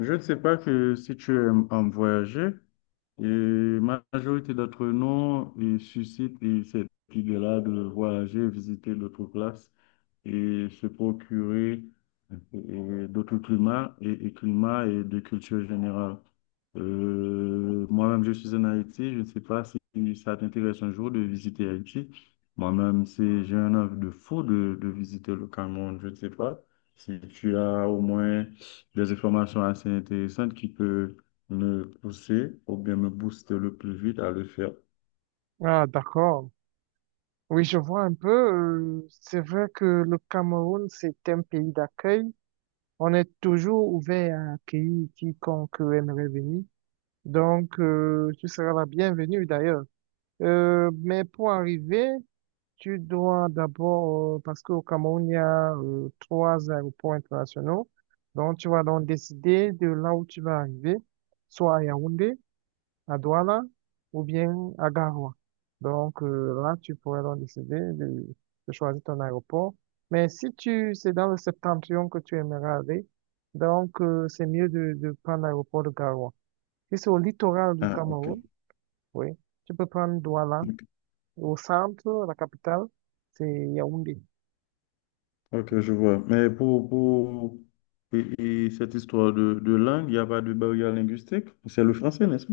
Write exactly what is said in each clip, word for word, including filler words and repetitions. Je ne sais pas que si tu aimes euh, voyager, et la majorité d'entre nous ils suscitent et cette idée-là de voyager, visiter d'autres places et se procurer euh, d'autres climats et, et climats et de culture générale. Euh, moi-même, je suis en Haïti. Je ne sais pas si ça t'intéresse un jour de visiter Haïti. Moi-même, c'est, j'ai un envie de fou de, de visiter le Cameroun. Je ne sais pas si tu as au moins des informations assez intéressantes qui peuvent me pousser ou bien me booster le plus vite à le faire. Ah, d'accord. Oui, je vois un peu. Euh, c'est vrai que le Cameroun, c'est un pays d'accueil. On est toujours ouvert à accueillir quiconque aimerait venir. Donc, euh, tu seras la bienvenue d'ailleurs. Euh, mais pour arriver, tu dois d'abord, euh, parce qu'au Cameroun, il y a euh, trois aéroports internationaux. Donc, tu vas donc décider de là où tu vas arriver, soit à Yaoundé, à Douala ou bien à Garoua. Donc euh, là, tu pourrais donc décider de, de choisir ton aéroport. Mais si tu c'est dans le septentrion que tu aimerais aller, donc euh, c'est mieux de, de prendre l'aéroport de Garoua. Si c'est au littoral du Ah, ok. Cameroun, oui, tu peux prendre Douala. Ok, Au centre, la capitale, c'est Yaoundé. ok, je vois. Mais pour, pour et, et cette histoire de, de langue, il n'y a pas de barrière linguistique. C'est le français, n'est-ce pas?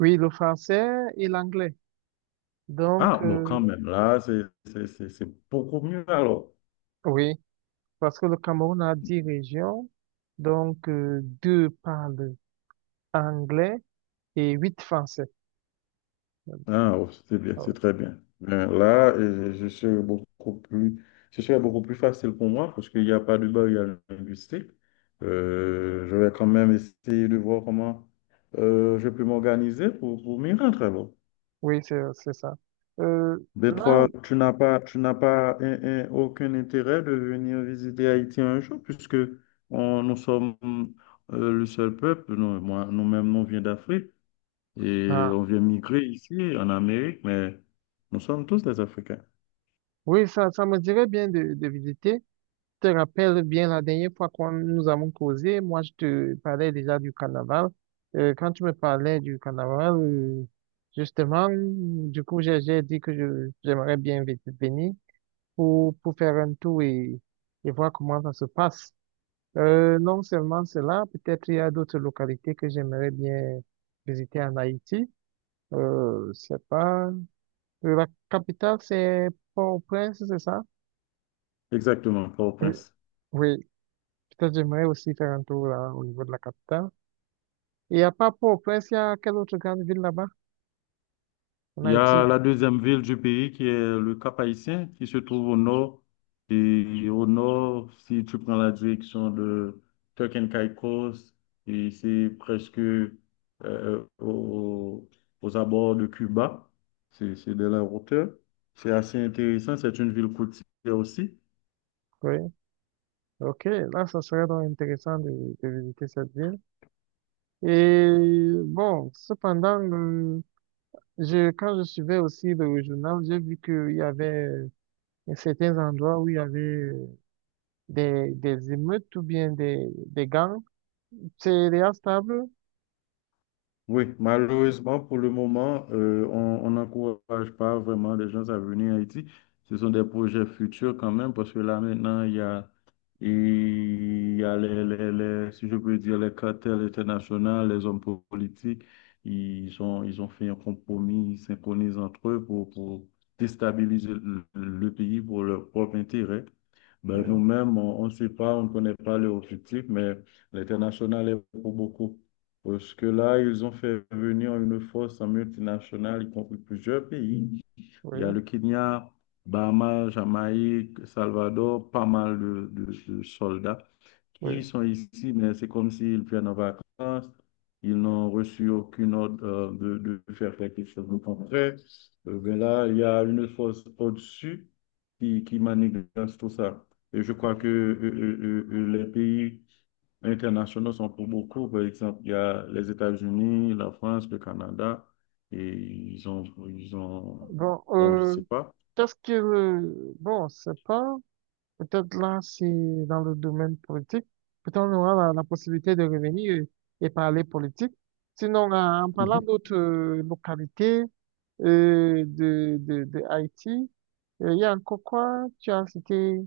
Oui, le français et l'anglais. Donc, Ah, bon, quand euh, même, là, c'est c'est- c'est- c'est beaucoup mieux alors. oui, parce que le Cameroun a dix régions, donc euh, deux parlent anglais et huit français. Ah, oh, c'est bien, c'est Oh, très bien. Ben, là, euh, je serais beaucoup plus, ce serait beaucoup plus facile pour moi parce qu'il n'y a pas de barrière linguistique. Euh, je vais quand même essayer de voir comment euh, je peux m'organiser pour, pour m'y rendre. alors. oui, c'est c'est ça. Euh, Mais Là, toi, tu n'as pas, tu n'as pas un- un- aucun intérêt de venir visiter Haïti un jour puisque on- nous sommes euh, le seul peuple, nous, moi, nous-mêmes, nous vient d'Afrique. Et ah, on vient migrer ici, en Amérique, mais nous sommes tous des Africains. oui, ça, ça me dirait bien de, de visiter. Je te rappelle bien la dernière fois qu'on nous avons causé, moi je te parlais déjà du carnaval. Euh, quand tu me parlais du carnaval, euh, justement, du coup, j'ai j'ai dit que je, j'aimerais bien vi- venir pour, pour faire un tour et, et voir comment ça se passe. Euh, non seulement cela, peut-être il y a d'autres localités que j'aimerais bien visiter en Haïti. Euh, c'est pas... La capitale, c'est Port-au-Prince, c'est ça? Exactement, Euh, Port-au-Prince. Oui, peut-être j'aimerais aussi faire un tour là, au niveau de la capitale. Il n'y a pas Port-au-Prince, il y a quelle autre grande ville là-bas? En Il y Haïti. a la deuxième ville du pays qui est le Cap-Haïtien, qui se trouve au nord. Et au nord, si tu prends la direction de Turks and Caicos, et c'est presque euh, au- aux abords de Cuba. C'est c'est de la hauteur. C'est assez intéressant. C'est une ville côtière aussi. Oui. Ok, là, ça serait donc intéressant de, de visiter cette ville. Et bon, cependant, le- je, quand je suivais aussi le journal, j'ai vu qu'il y avait certains endroits où il y avait des, des émeutes ou bien des, des gangs Sería estable. Oui, malheureusement, pour le moment, euh, on on n'encourage pas vraiment les gens à venir en Haïti. Ce sont des projets futurs quand même, parce que là maintenant, il y a, il y a les, les, les- si je peux dire, les cartels internationaux, les hommes politiques, ils ont, ils ont fait un compromis, ils synchronisent entre eux pour, pour déstabiliser le, le pays pour leur propre intérêt. Ben, Oui, nous-mêmes, on on ne sait pas, on ne connaît pas leur objectif, mais l'international est pour beaucoup. Parce que là, ils ont fait venir une force multinationale, y compris plusieurs pays. Il y a oui, le Kenya, Bahamas, Jamaïque, Salvador, pas mal de, de- de soldats qui oui. sont ici, mais c'est comme s'ils viennent en vacances. Ils n'ont reçu aucune ordre euh, de, de faire quelque chose de concret. Euh, ben là, il y a une force au-dessus qui, qui manipule tout ça. Et je crois que euh, euh, euh, euh, les pays internationaux sont pour beaucoup. Par exemple, il y a les États-Unis, la France, le Canada, et ils ont, ils ont, Bon, bon, je euh, sais pas. qu'est-ce que le... Bon, c'est pas... Peut-être là, si dans le domaine politique, peut-être on aura la, la possibilité de revenir et, et parler politique. Sinon, en en parlant Mhm. d'autres euh, localités euh, de, de, de Haïti, euh, il y a encore quoi? Tu as cité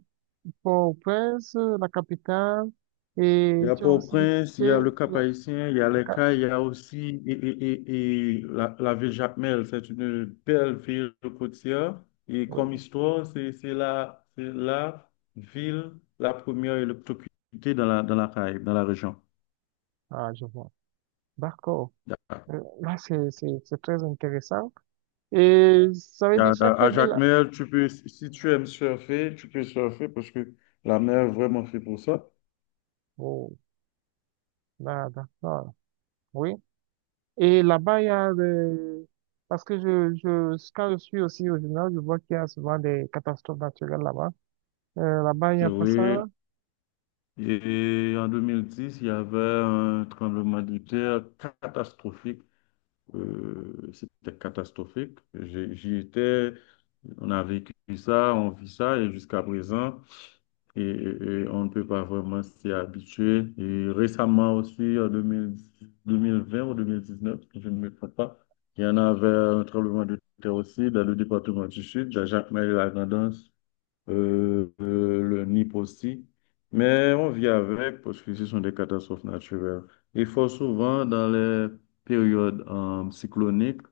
Port-au-Prince, la capitale, et Il y a tu as aussi Port-au-Prince, il y cité a le la... Cap-Haïtien, il y a les ca- Cayes, il y a aussi et, et, et, et la, la ville Jacmel. C'est une belle ville côtière. Et comme oui, histoire, c'est c'est la, c'est la ville la première électrocutée dans la, dans la Caraïbe, dans la région. ah, je vois. D'accord. Euh, là, c'est, c'est, c'est très intéressant. Et ça veut dire Yeah, da- chaque à Jacques ville. Mel, tu peux, si tu aimes surfer, tu peux surfer parce que la mer est vraiment fait pour ça. Oh, là, d'accord. Oui. Et là-bas, il y a des, parce que je, je, quand je suis aussi au général, je vois qu'il y a souvent des catastrophes naturelles là-bas. Euh, là-bas, il n'y Et a pas oui, ça. et en deux mille dix, il y avait un tremblement de terre catastrophique. Euh, c'était catastrophique. J'ai- J'y étais, on a vécu ça, on vit ça, et jusqu'à présent, et, et on ne peut pas vraiment s'y habituer. Et récemment aussi, en deux mille deux mille vingt ou deux mille dix-neuf, si je ne me trompe pas, il y en avait un tremblement de terre aussi dans le département du Sud, à Jacmel-la-Grandance, euh, euh, le N I P aussi. Mais on vit avec parce que ce sont des catastrophes naturelles. Il faut souvent, dans les périodes euh, cycloniques,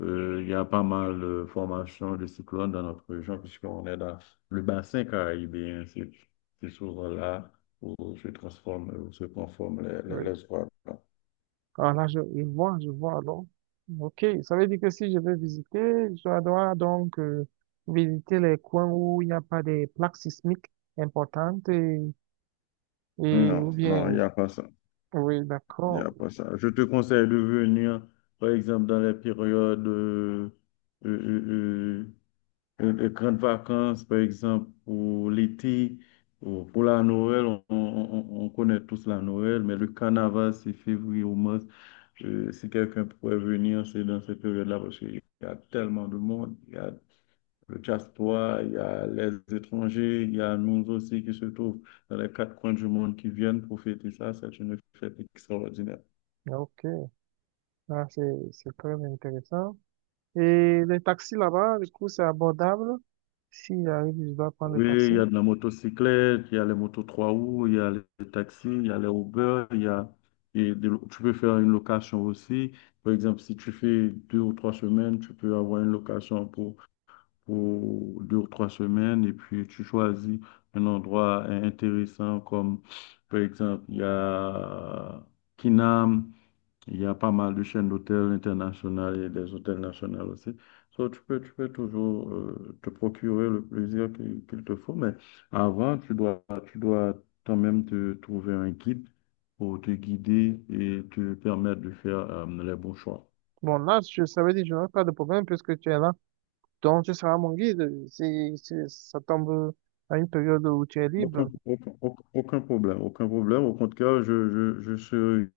euh, il y a pas mal de formations de cyclones dans notre région, puisqu'on est dans le bassin caribéen. C'est c'est souvent là où se transforment, où se conforment les, les, les ouragans. Ah là, je, je vois, je vois alors. Ok, ça veut dire que si je veux visiter, je dois donc euh, visiter les coins où il n'y a pas des plaques sismiques importantes et, et Non, ou non, il bien, n'y a pas ça. oui, Il n'y d'accord. a pas ça. Je te conseille de venir, par exemple, dans les périodes euh, euh, euh, de grandes vacances, par exemple, pour l'été, ou pour la Noël, on, on- on- on connaît tous la Noël, mais le carnaval, c'est février ou mars. Euh, si quelqu'un pourrait venir, c'est dans cette période-là, parce qu'il y a tellement de monde. Il y a le diaspora, il y a les étrangers, il y a nous aussi qui se trouvent dans les quatre coins du monde qui viennent profiter ça. C'est une fête extraordinaire. Ok, ah, c'est, c'est très intéressant. Et les taxis là-bas, du coup, c'est abordable. Si j'arrive, je dois prendre le Oui, taxi. il y a de la motocyclette, il y a les motos trois roues, il y a les taxis, il y a les Uber, il y a, et de- tu peux faire une location aussi. Par exemple, si tu fais deux ou trois semaines, tu peux avoir une location pour, pour deux ou trois semaines et puis tu choisis un endroit in- intéressant comme, par exemple, il y a Kinam, il y a pas mal de chaînes d'hôtels internationales et des hôtels nationaux aussi. So, tu peux, tu peux toujours euh, te procurer le plaisir qu'il qu'il te faut, mais avant, tu dois, tu dois quand même te trouver un guide pour te guider et te permettre de faire euh, les bons choix. Bon, là, je, ça veut dire que je n'aurai pas de problème puisque tu es là. Donc, tu seras mon guide. C'est, c'est, ça tombe à une période où tu es Aucun, libre. aucun, aucun- aucun problème, aucun problème. Au contraire, je, je, je serai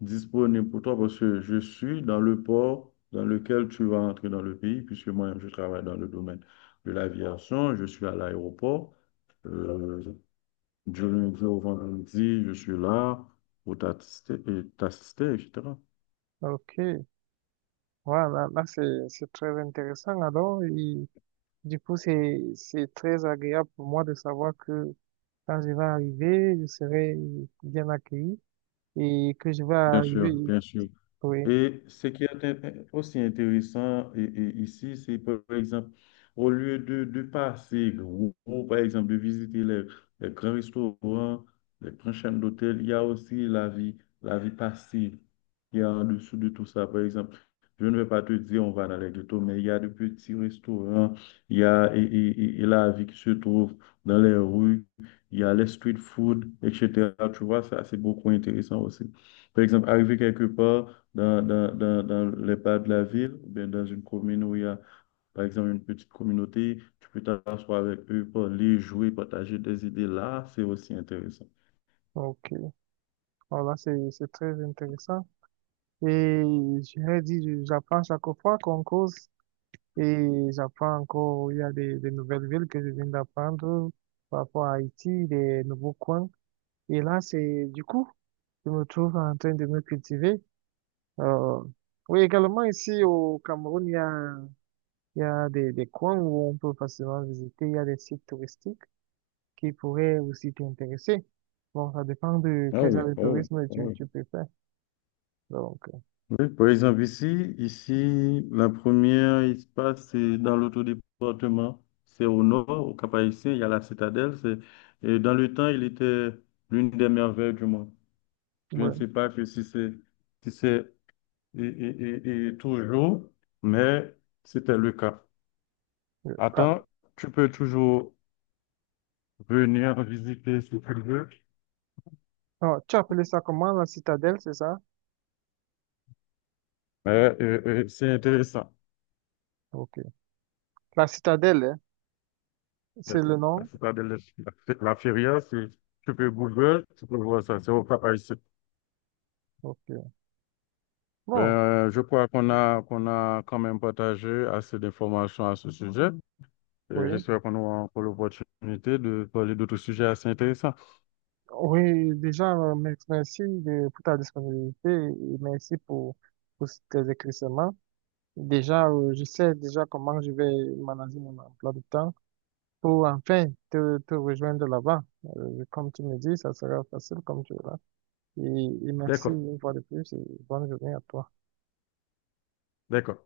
disponible pour toi parce que je suis dans le port dans lequel tu vas entrer dans le pays, puisque moi, je travaille dans le domaine de l'aviation, je suis à l'aéroport. Euh, du lundi au vendredi, je suis là pour t'assister, et t'assister, et cetera. Ok. Voilà, là, là, c'est, c'est très intéressant alors et du coup c'est, c'est très agréable pour moi de savoir que quand je vais arriver, je serai bien accueilli et que je vais Bien sûr, arriver. bien sûr. Oui, Et ce qui est int- aussi intéressant et- et ici, c'est par exemple, au lieu de, de passer, ou, ou, par exemple, de visiter les, les grands restaurants, les grandes chaînes d'hôtels, il y a aussi la vie, la vie passive qui est en dessous de tout ça. Par exemple, je ne vais pas te dire on va dans les ghettos, mais il y a de petits restaurants, il y a et, et- et- et la vie qui se trouve dans les rues, il y a les street food, et cetera. Tu vois, ça, c'est beaucoup intéressant aussi. Par exemple, arriver quelque part, dans, dans, dans, dans les bars de la ville, ou bien dans une commune où il y a, par exemple, une petite communauté, tu peux t'asseoir avec eux, parler, jouer, partager des idées. Là, c'est aussi intéressant. donc euh, voilà, c'est, c'est très intéressant. Et je dit, je- j'apprends chaque fois qu'on cause et j'apprends encore, il y a des, des nouvelles villes que je viens d'apprendre par rapport à Haïti, des nouveaux coins. Et là, c'est du coup, je me trouve en train de me cultiver. Euh, oui, également ici au Cameroun, il y a, il y a des, des coins où on peut facilement visiter. Il y a des sites touristiques qui pourraient aussi t'intéresser. Bon, ça dépend de Ah quel oui, genre de ah oui, tourisme ah tu, oui. tu préfères. Donc, Oui, par exemple, ici, ici, la première espace, c'est dans l'autre département, c'est au nord, au Cap-Haïtien, il y a la citadelle. C'est, et dans le temps, il était l'une des merveilles du monde. euh, Je ne ouais. sais pas que si c'est si c'est et, et- et- et toujours, mais c'était le cas. Euh, ah, Attends, tu peux toujours venir visiter si tu veux, ah, tu as appelé ça comment, la citadelle, c'est ça? mais euh, euh, c'est intéressant. Ok. La citadelle, hein, La c'est le la nom? citadelle de la, la la Feria, c'est- tu peux Google, tu peux voir ça, c'est au Cap Haïtien. Ok. Ben, Bon, euh, je crois qu'on a, qu'on a quand même partagé assez d'informations à ce sujet. Et oui. j'espère qu'on aura encore l'opportunité de parler d'autres sujets assez intéressants. Oui, déjà, euh, mer- merci de, pour ta disponibilité et merci pour, pour tes éclaircissements. Déjà, euh, je sais déjà comment je vais manager mon emploi de temps pour enfin te, te rejoindre là-bas. Euh, comme tu me dis, ça sera facile comme tu verras. Et, et merci D'accord, une fois de plus et bonne journée à toi. d'accord.